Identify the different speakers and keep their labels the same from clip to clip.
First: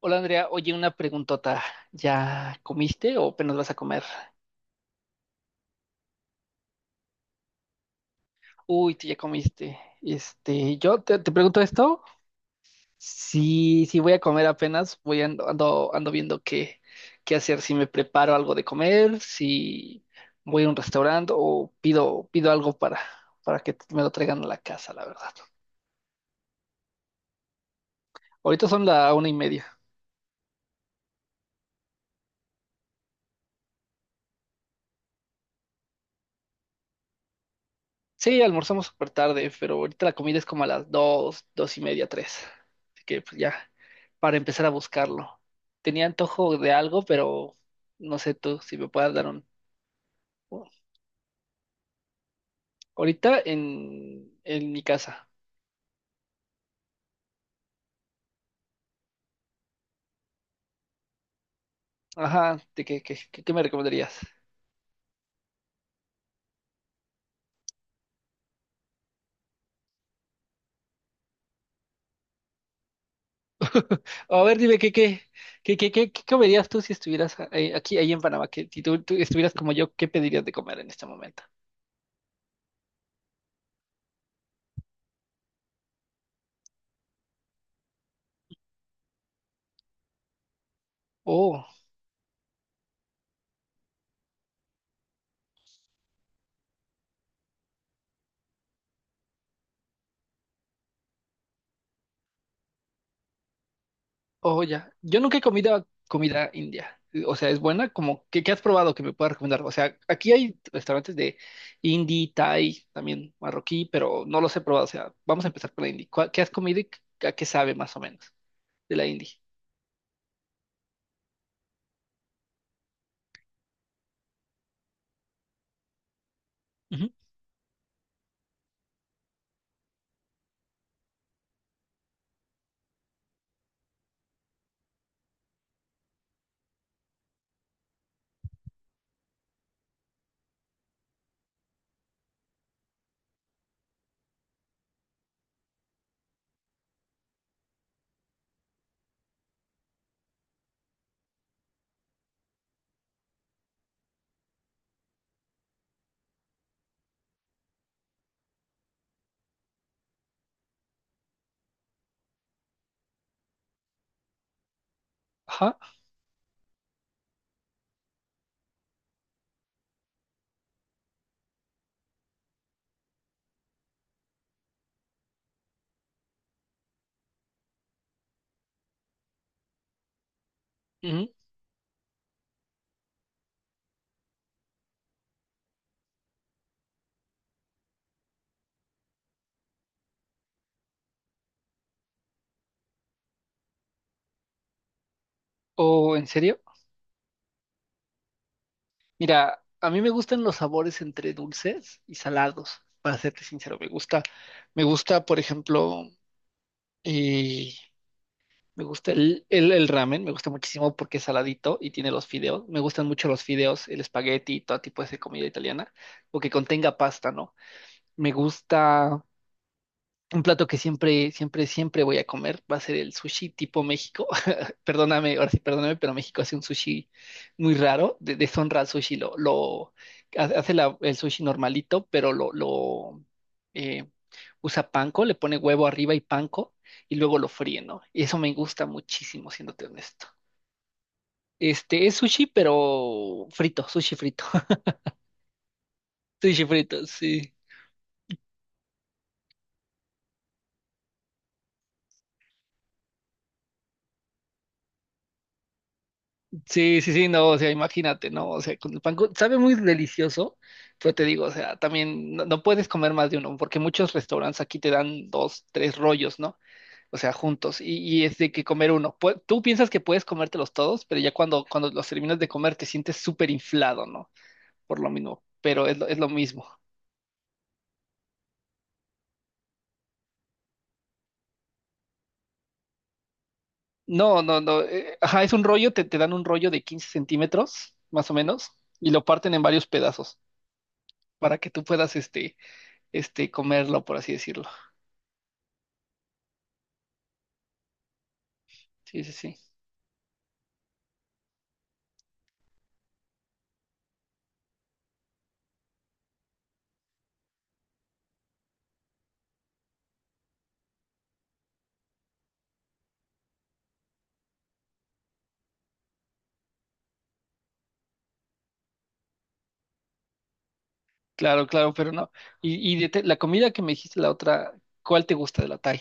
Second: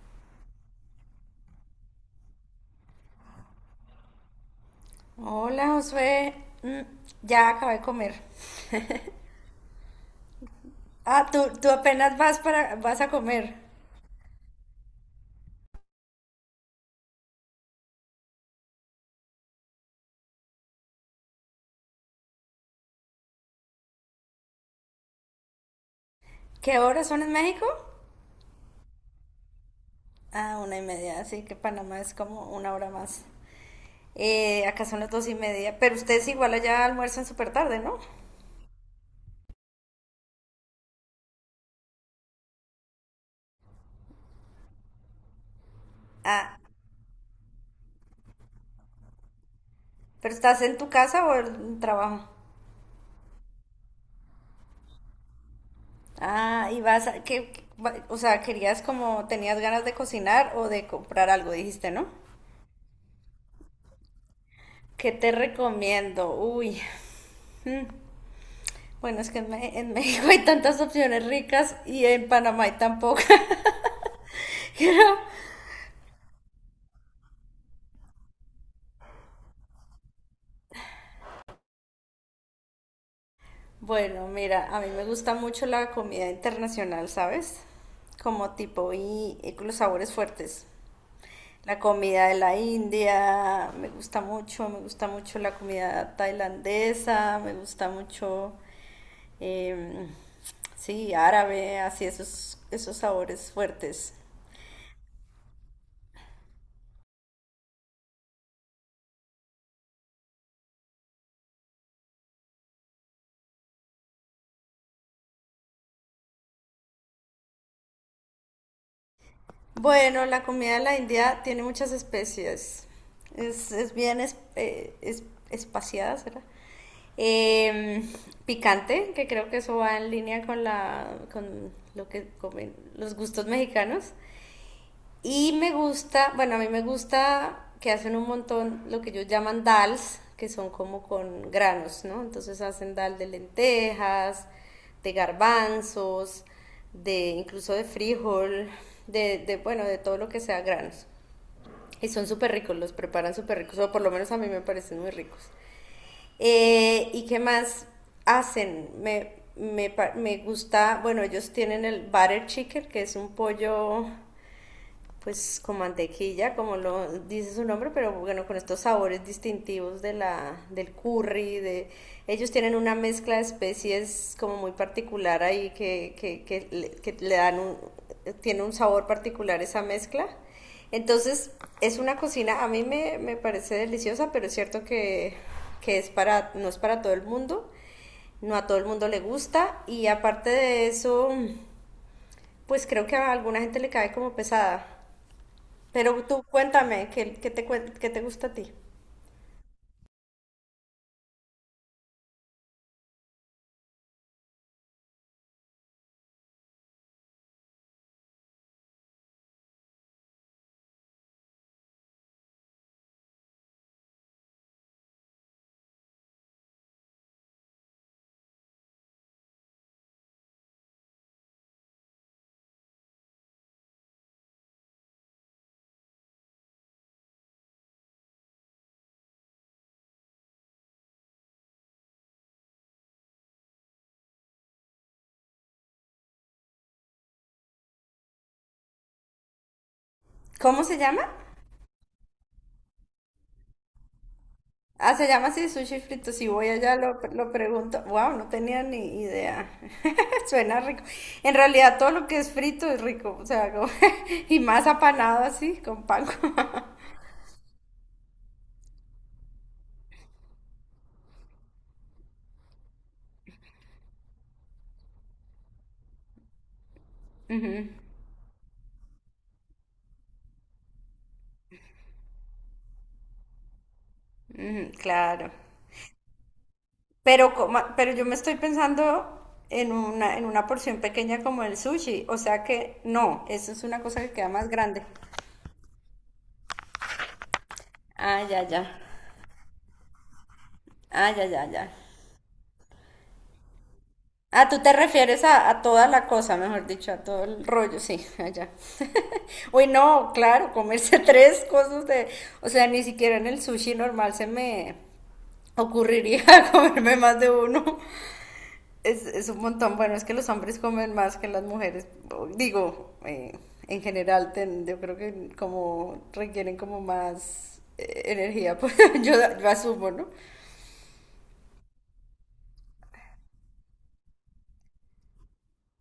Speaker 1: Hola Andrea, oye, una preguntota. ¿Ya comiste o apenas vas a comer?
Speaker 2: Hola, Josué. Mm, ya acabé de comer.
Speaker 1: Uy, tú ya comiste. Yo te,
Speaker 2: Ah,
Speaker 1: te
Speaker 2: tú,
Speaker 1: pregunto
Speaker 2: tú
Speaker 1: esto.
Speaker 2: apenas vas vas a comer.
Speaker 1: Si, si voy a comer apenas, ando viendo qué hacer, si me preparo algo de comer, si voy a un restaurante o pido algo para que me lo traigan a la casa, la verdad.
Speaker 2: ¿Qué horas son en México?
Speaker 1: Ahorita son la una y media.
Speaker 2: Ah, una y media, así que Panamá es como una hora más. Acá son las dos y media, pero ustedes igual allá almuerzan súper tarde, ¿no?
Speaker 1: Sí, almorzamos súper tarde, pero ahorita la comida es como a las dos, dos y media, tres. Así que pues ya, para empezar a buscarlo. Tenía antojo
Speaker 2: Ah,
Speaker 1: de algo, pero no sé tú si me puedas dar un...
Speaker 2: ¿pero estás en tu casa o en trabajo?
Speaker 1: Ahorita en mi casa.
Speaker 2: Ah, y vas a, que, o sea, querías como, tenías ganas de cocinar o de comprar algo, dijiste, ¿no?
Speaker 1: Ajá, ¿de qué me recomendarías?
Speaker 2: ¿Qué te recomiendo? Uy, bueno, es que en México hay tantas opciones ricas y en Panamá hay tan pocas.
Speaker 1: O a ver, dime,
Speaker 2: Pero
Speaker 1: qué comerías tú si estuvieras aquí, ahí en Panamá? Que si tú estuvieras como yo, ¿qué pedirías de comer en este momento?
Speaker 2: bueno, mira, a mí me gusta mucho la comida internacional, ¿sabes? Como tipo y con los sabores fuertes.
Speaker 1: Oh.
Speaker 2: La comida de la India me gusta mucho la comida tailandesa, me gusta mucho, em, sí, árabe, así esos, esos sabores fuertes.
Speaker 1: Oh, ya. Yo nunca he comido comida india. O sea, es buena. Como, qué has probado que me puedas recomendar? O sea, aquí hay restaurantes de indie, thai, también marroquí, pero no los he probado. O sea, vamos a empezar por la indie. ¿Qué has comido y a qué sabe más o menos de la indie?
Speaker 2: Bueno, la comida de la India tiene muchas especies. Es bien es- ¿Espaciada, será?
Speaker 1: Ujú.
Speaker 2: Em, Picante, que creo que eso va en línea con la, con lo que comen los gustos mexicanos. Y me gusta, bueno, a mí me gusta que hacen un montón lo que ellos llaman dals, que son como con granos, ¿no? Entonces hacen dal de lentejas, de garbanzos, de incluso de frijol, de bueno, de todo lo que sea granos. Y son súper ricos, los preparan súper ricos, o por lo menos a mí me parecen muy ricos. ¿Y qué más hacen? Me gusta, bueno, ellos tienen el butter chicken, que es un pollo pues
Speaker 1: Ajá.
Speaker 2: con mantequilla, como lo dice su nombre, pero bueno, con estos sabores distintivos de la, del curry, de ellos tienen una mezcla de especies como muy particular ahí que le dan un, tiene un sabor particular esa mezcla.
Speaker 1: Ujú.
Speaker 2: Entonces, es una cocina, me parece deliciosa, pero es cierto que es para, no es para todo el mundo, no a todo el mundo le gusta y aparte de eso, pues creo que a alguna gente le cae como pesada.
Speaker 1: ¿O
Speaker 2: Pero
Speaker 1: en
Speaker 2: tú
Speaker 1: serio?
Speaker 2: cuéntame, ¿qué te gusta a ti?
Speaker 1: Mira, a mí me gustan los sabores entre dulces y salados, para serte sincero. Me gusta, por ejemplo, eh, me gusta el ramen, me gusta muchísimo porque es saladito y tiene los fideos. Me gustan mucho los fideos, el espagueti todo tipo de comida italiana, o que contenga pasta, ¿no? Me gusta un plato que siempre, siempre, siempre voy a comer va a ser el sushi tipo México. Perdóname, ahora sí, perdóname, pero México hace un sushi muy raro. Deshonra al sushi, lo hace el sushi normalito, pero lo eh, usa panko, le pone huevo arriba y panko y luego lo fríe, ¿no? Y eso me gusta muchísimo, siéndote honesto.
Speaker 2: ¿Cómo se llama?
Speaker 1: Este es sushi, pero frito, sushi frito.
Speaker 2: Ah, se llama así, sushi frito. Si
Speaker 1: Sushi
Speaker 2: voy allá
Speaker 1: frito,
Speaker 2: lo
Speaker 1: sí.
Speaker 2: pregunto. Wow, no tenía ni idea. Suena rico. En realidad todo lo que es frito es rico. O sea, como y más apanado así, con pan.
Speaker 1: Sí, sí, sí, no, o sea, imagínate, ¿no? O sea, con el sabe muy delicioso, pero te digo, o sea, también no puedes comer más de uno, porque muchos restaurantes aquí te dan dos, tres rollos, ¿no? O sea, juntos, y es de que comer uno. Tú piensas que puedes comértelos todos, pero ya cuando los terminas de comer te sientes súper inflado, ¿no?
Speaker 2: Mm,
Speaker 1: Por lo mismo,
Speaker 2: claro.
Speaker 1: pero es lo mismo.
Speaker 2: Pero yo me estoy pensando en en una porción pequeña como el sushi. O sea que no, eso es una cosa que
Speaker 1: No,
Speaker 2: queda
Speaker 1: no,
Speaker 2: más
Speaker 1: no,
Speaker 2: grande.
Speaker 1: ajá, es un rollo, te dan un rollo de 15 centímetros, más o
Speaker 2: Ah, ya,
Speaker 1: menos,
Speaker 2: ya.
Speaker 1: y lo parten en varios pedazos,
Speaker 2: Ah, ya,
Speaker 1: para
Speaker 2: ya,
Speaker 1: que tú
Speaker 2: ya.
Speaker 1: puedas, comerlo, por así decirlo.
Speaker 2: Ah, tú te refieres a toda la cosa, mejor dicho, a todo el rollo, sí, allá.
Speaker 1: Sí, sí, sí.
Speaker 2: Uy, no, claro, comerse tres cosas de, o sea, ni siquiera en el sushi normal se me ocurriría comerme más de uno. Es un montón, bueno, es que los hombres comen más que las mujeres, digo, en general, yo creo que como requieren como más energía, pues yo, yo asumo, ¿no?
Speaker 1: Claro, claro, pero no. Y la comida que me dijiste la otra, ¿cuál te gusta de la Thai?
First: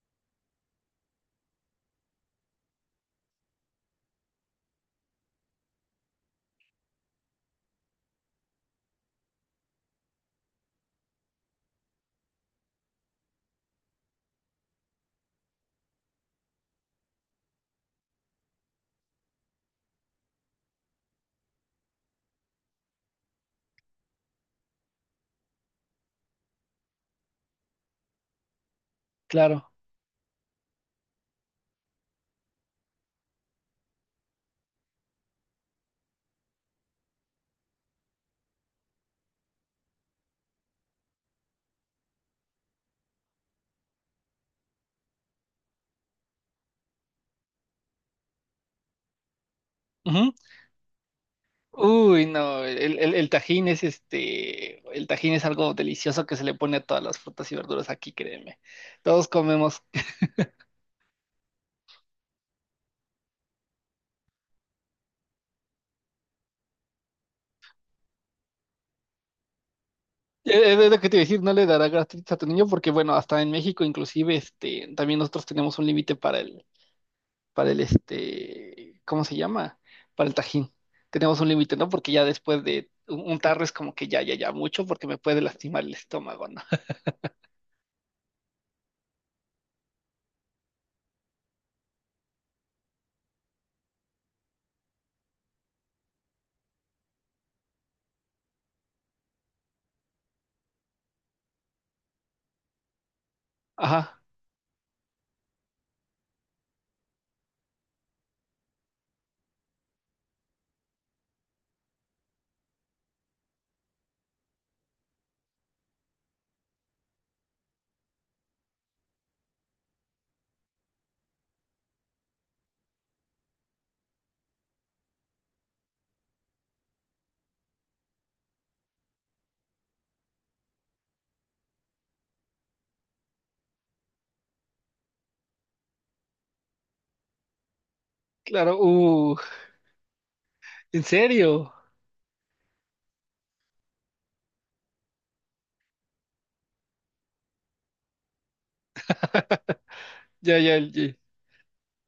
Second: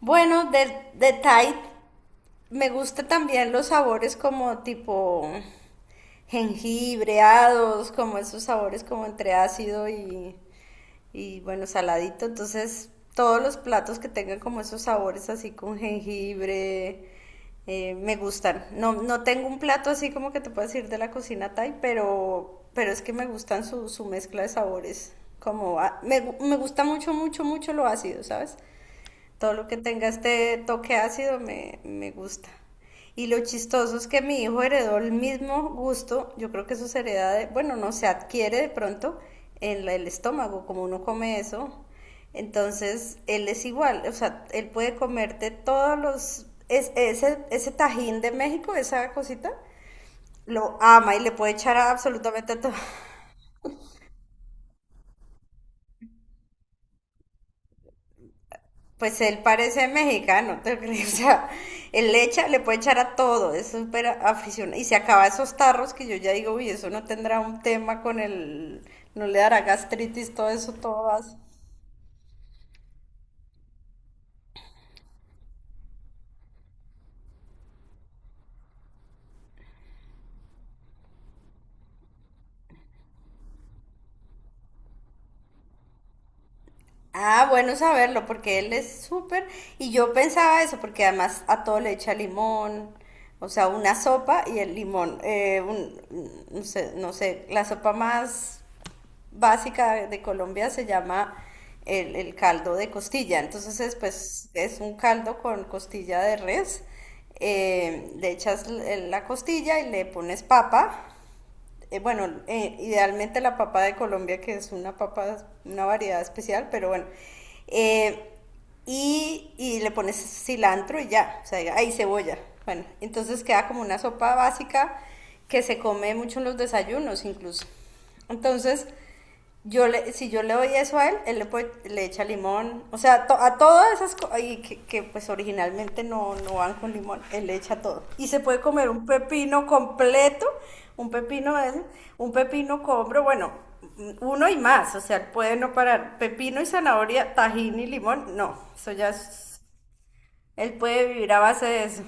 Speaker 2: Bueno, de Tide. Me gusta también los sabores como tipo jengibreados, como esos sabores como entre ácido y bueno, saladito. Entonces, todos los platos que tengan como esos sabores así con jengibre, me gustan. No, no tengo un plato así como que te puedas decir de la cocina Thai, pero es que me gustan su mezcla de sabores. Como a- me, gu- Me gusta mucho, mucho, mucho lo ácido, ¿sabes? Todo lo
Speaker 1: Claro.
Speaker 2: que tenga este toque ácido me gusta. Y lo chistoso es que mi hijo heredó el mismo gusto, yo creo que eso se hereda de, bueno, no se adquiere de pronto en el estómago, como uno come eso. Entonces, él es igual, o sea, él puede comerte todos los, ese tajín de México, esa cosita,
Speaker 1: Ujú.
Speaker 2: lo ama y le puede echar a
Speaker 1: Uy,
Speaker 2: absolutamente
Speaker 1: no,
Speaker 2: todo.
Speaker 1: el tajín es este, el tajín es algo delicioso que se le pone a todas las frutas y verduras aquí, créeme.
Speaker 2: Pues
Speaker 1: Todos
Speaker 2: él
Speaker 1: comemos.
Speaker 2: parece mexicano, ¿te crees? O sea, él le echa, le puede echar a todo, es súper aficionado. Y se acaba esos tarros que yo ya digo, uy, eso no tendrá un tema con el, no le dará gastritis, todo eso,
Speaker 1: Es lo que
Speaker 2: todo
Speaker 1: te iba a
Speaker 2: así.
Speaker 1: decir, no le dará gastritis a tu niño porque, bueno, hasta en México inclusive, también nosotros tenemos un límite para el, ¿cómo se llama? Para el tajín. Tenemos un límite, ¿no? Porque ya después de un tarro es como que ya, ya, ya mucho porque me puede lastimar el estómago, ¿no?
Speaker 2: Ah, bueno saberlo, porque él es súper, y yo pensaba eso, porque además a todo le echa limón, o sea, una sopa y el limón, un, no sé, no sé, la sopa más básica de Colombia se llama el caldo de costilla. Entonces es,
Speaker 1: Ajá,
Speaker 2: pues, es un caldo con costilla de res. La costilla y le pones papa. Bueno, Idealmente la papa de Colombia, que es una papa, una variedad especial, pero bueno. Eh, y le pones cilantro y ya, o sea, ahí cebolla. Bueno, entonces queda como una sopa básica que se come mucho en los desayunos incluso. Entonces, yo le, si yo le doy eso a él, le echa limón. O sea, a todas esas cosas que, pues originalmente no, no van con limón, él le echa todo. Y se puede
Speaker 1: claro,
Speaker 2: comer un pepino completo,
Speaker 1: ¿en
Speaker 2: un pepino de
Speaker 1: serio?
Speaker 2: ese, un pepino con hombro, bueno, uno y más. O sea, él puede no parar. Pepino y zanahoria, tajín y limón, no. Eso ya es...
Speaker 1: Ya,
Speaker 2: Él
Speaker 1: ya,
Speaker 2: puede
Speaker 1: ya,
Speaker 2: vivir a base de eso.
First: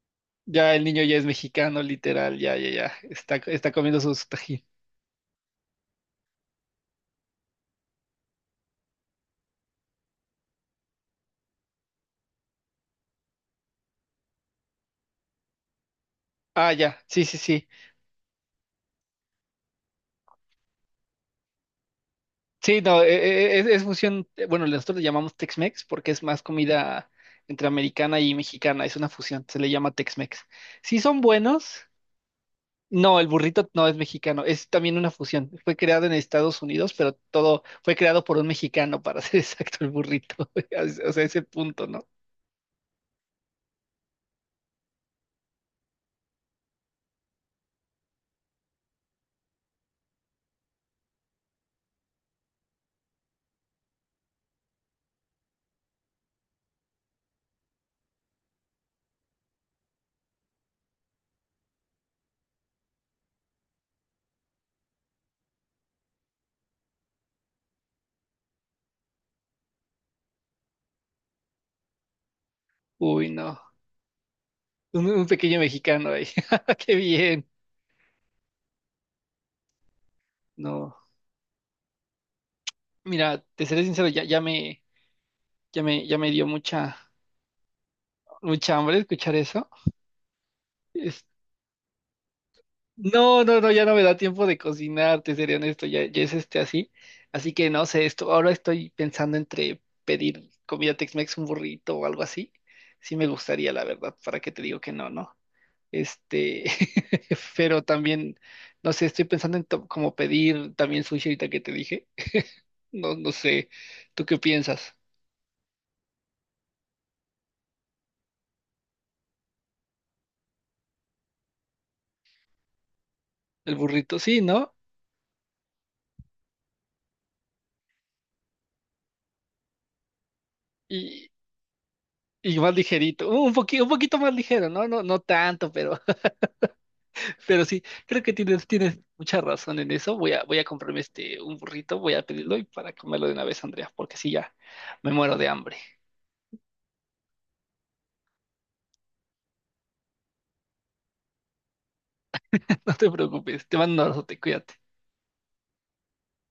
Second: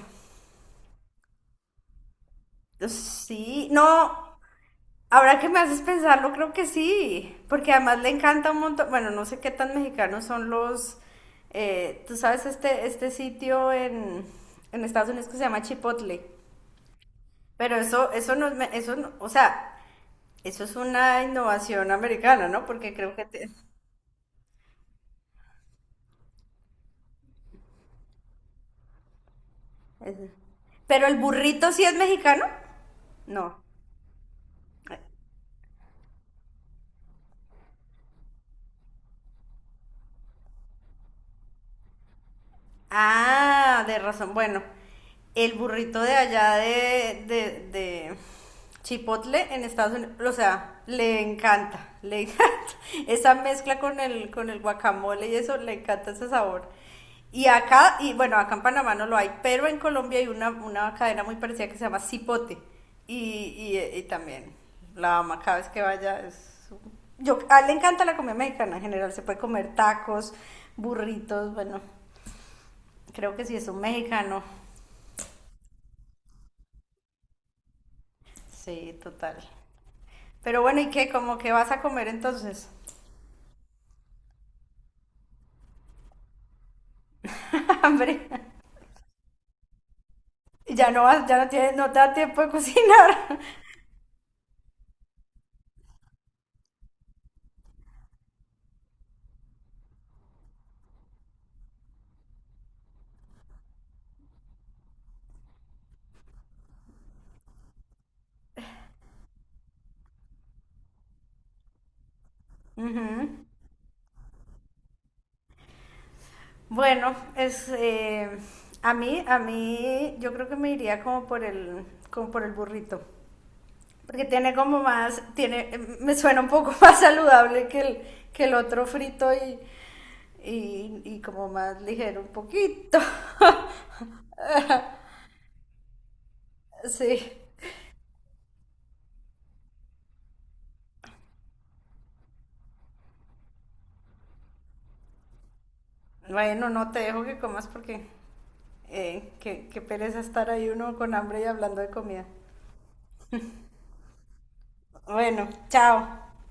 Speaker 1: ya el niño ya es mexicano, literal, ya, ya, ya,
Speaker 2: Sí,
Speaker 1: está comiendo
Speaker 2: no,
Speaker 1: su tajín.
Speaker 2: ahora que me haces pensarlo, creo que sí, porque además le encanta un montón, bueno, no sé qué tan mexicanos son los, tú sabes, este sitio en Estados Unidos que se llama Chipotle,
Speaker 1: Ah, ya, sí, sí, sí.
Speaker 2: pero eso no, o sea, eso es una innovación americana, ¿no?
Speaker 1: Sí,
Speaker 2: Porque
Speaker 1: no,
Speaker 2: creo que...
Speaker 1: es fusión, bueno, nosotros le llamamos Tex-Mex porque es más comida entre americana y mexicana, es una fusión, se le llama
Speaker 2: es-
Speaker 1: Tex-Mex. Sí
Speaker 2: pero el
Speaker 1: son
Speaker 2: burrito sí
Speaker 1: buenos.
Speaker 2: es mexicano,
Speaker 1: No, el
Speaker 2: no.
Speaker 1: burrito no es mexicano, es también una fusión. Fue creado en Estados Unidos, pero todo fue creado por un mexicano, para ser exacto, el burrito. O sea, ese punto, ¿no?
Speaker 2: Ah, de razón. Bueno, el burrito de allá de Chipotle en Estados Unidos, o sea, le encanta, le encanta. Esa mezcla con el guacamole y eso, le encanta ese sabor. Y acá, y bueno, acá en Panamá no lo hay, pero en Colombia hay una cadena muy parecida que se llama Cipote. Y también la ama cada vez que vaya. Es... Yo, a él le encanta la comida mexicana en general, se puede comer tacos, burritos, bueno,
Speaker 1: Uy,
Speaker 2: creo que sí
Speaker 1: no.
Speaker 2: es un mexicano.
Speaker 1: Un pequeño mexicano ahí. Qué bien.
Speaker 2: Sí, total. Pero bueno, ¿y
Speaker 1: No.
Speaker 2: qué? ¿Cómo que vas a comer entonces?
Speaker 1: Mira, te seré sincero, ya me dio mucha,
Speaker 2: Hambre.
Speaker 1: hambre escuchar eso.
Speaker 2: Ya no vas, ya no tienes, no te da tiempo de cocinar.
Speaker 1: No, no, no, ya no me da tiempo de cocinar, te seré honesto, ya, ya es así. Así que no sé, esto, ahora estoy pensando entre pedir comida Tex-Mex, un burrito o algo así. Sí me gustaría, la verdad, para que te digo que no, ¿no? Este, pero también, no sé, estoy pensando en como pedir también sushi ahorita que te dije. No, no sé, ¿tú qué piensas?
Speaker 2: Bueno, es a mí, yo creo que me iría como por como por el burrito.
Speaker 1: El burrito,
Speaker 2: Porque
Speaker 1: sí,
Speaker 2: tiene
Speaker 1: ¿no?
Speaker 2: como más, tiene, mm, me suena un poco más saludable que que el otro frito y
Speaker 1: Y,
Speaker 2: como más ligero un
Speaker 1: y más
Speaker 2: poquito.
Speaker 1: ligerito, un poquito más ligero, ¿no? No, no tanto, pero.
Speaker 2: Sí.
Speaker 1: Pero sí, creo que tienes mucha razón en eso. Voy a comprarme un burrito, voy a pedirlo y para comerlo de una vez, Andrea, porque sí, ya me muero de hambre.
Speaker 2: Bueno, no te dejo que comas porque... qué pereza estar ahí uno con hambre y hablando de comida.
Speaker 1: No te preocupes, te mando un abrazo, te cuídate.
Speaker 2: Bueno, chao.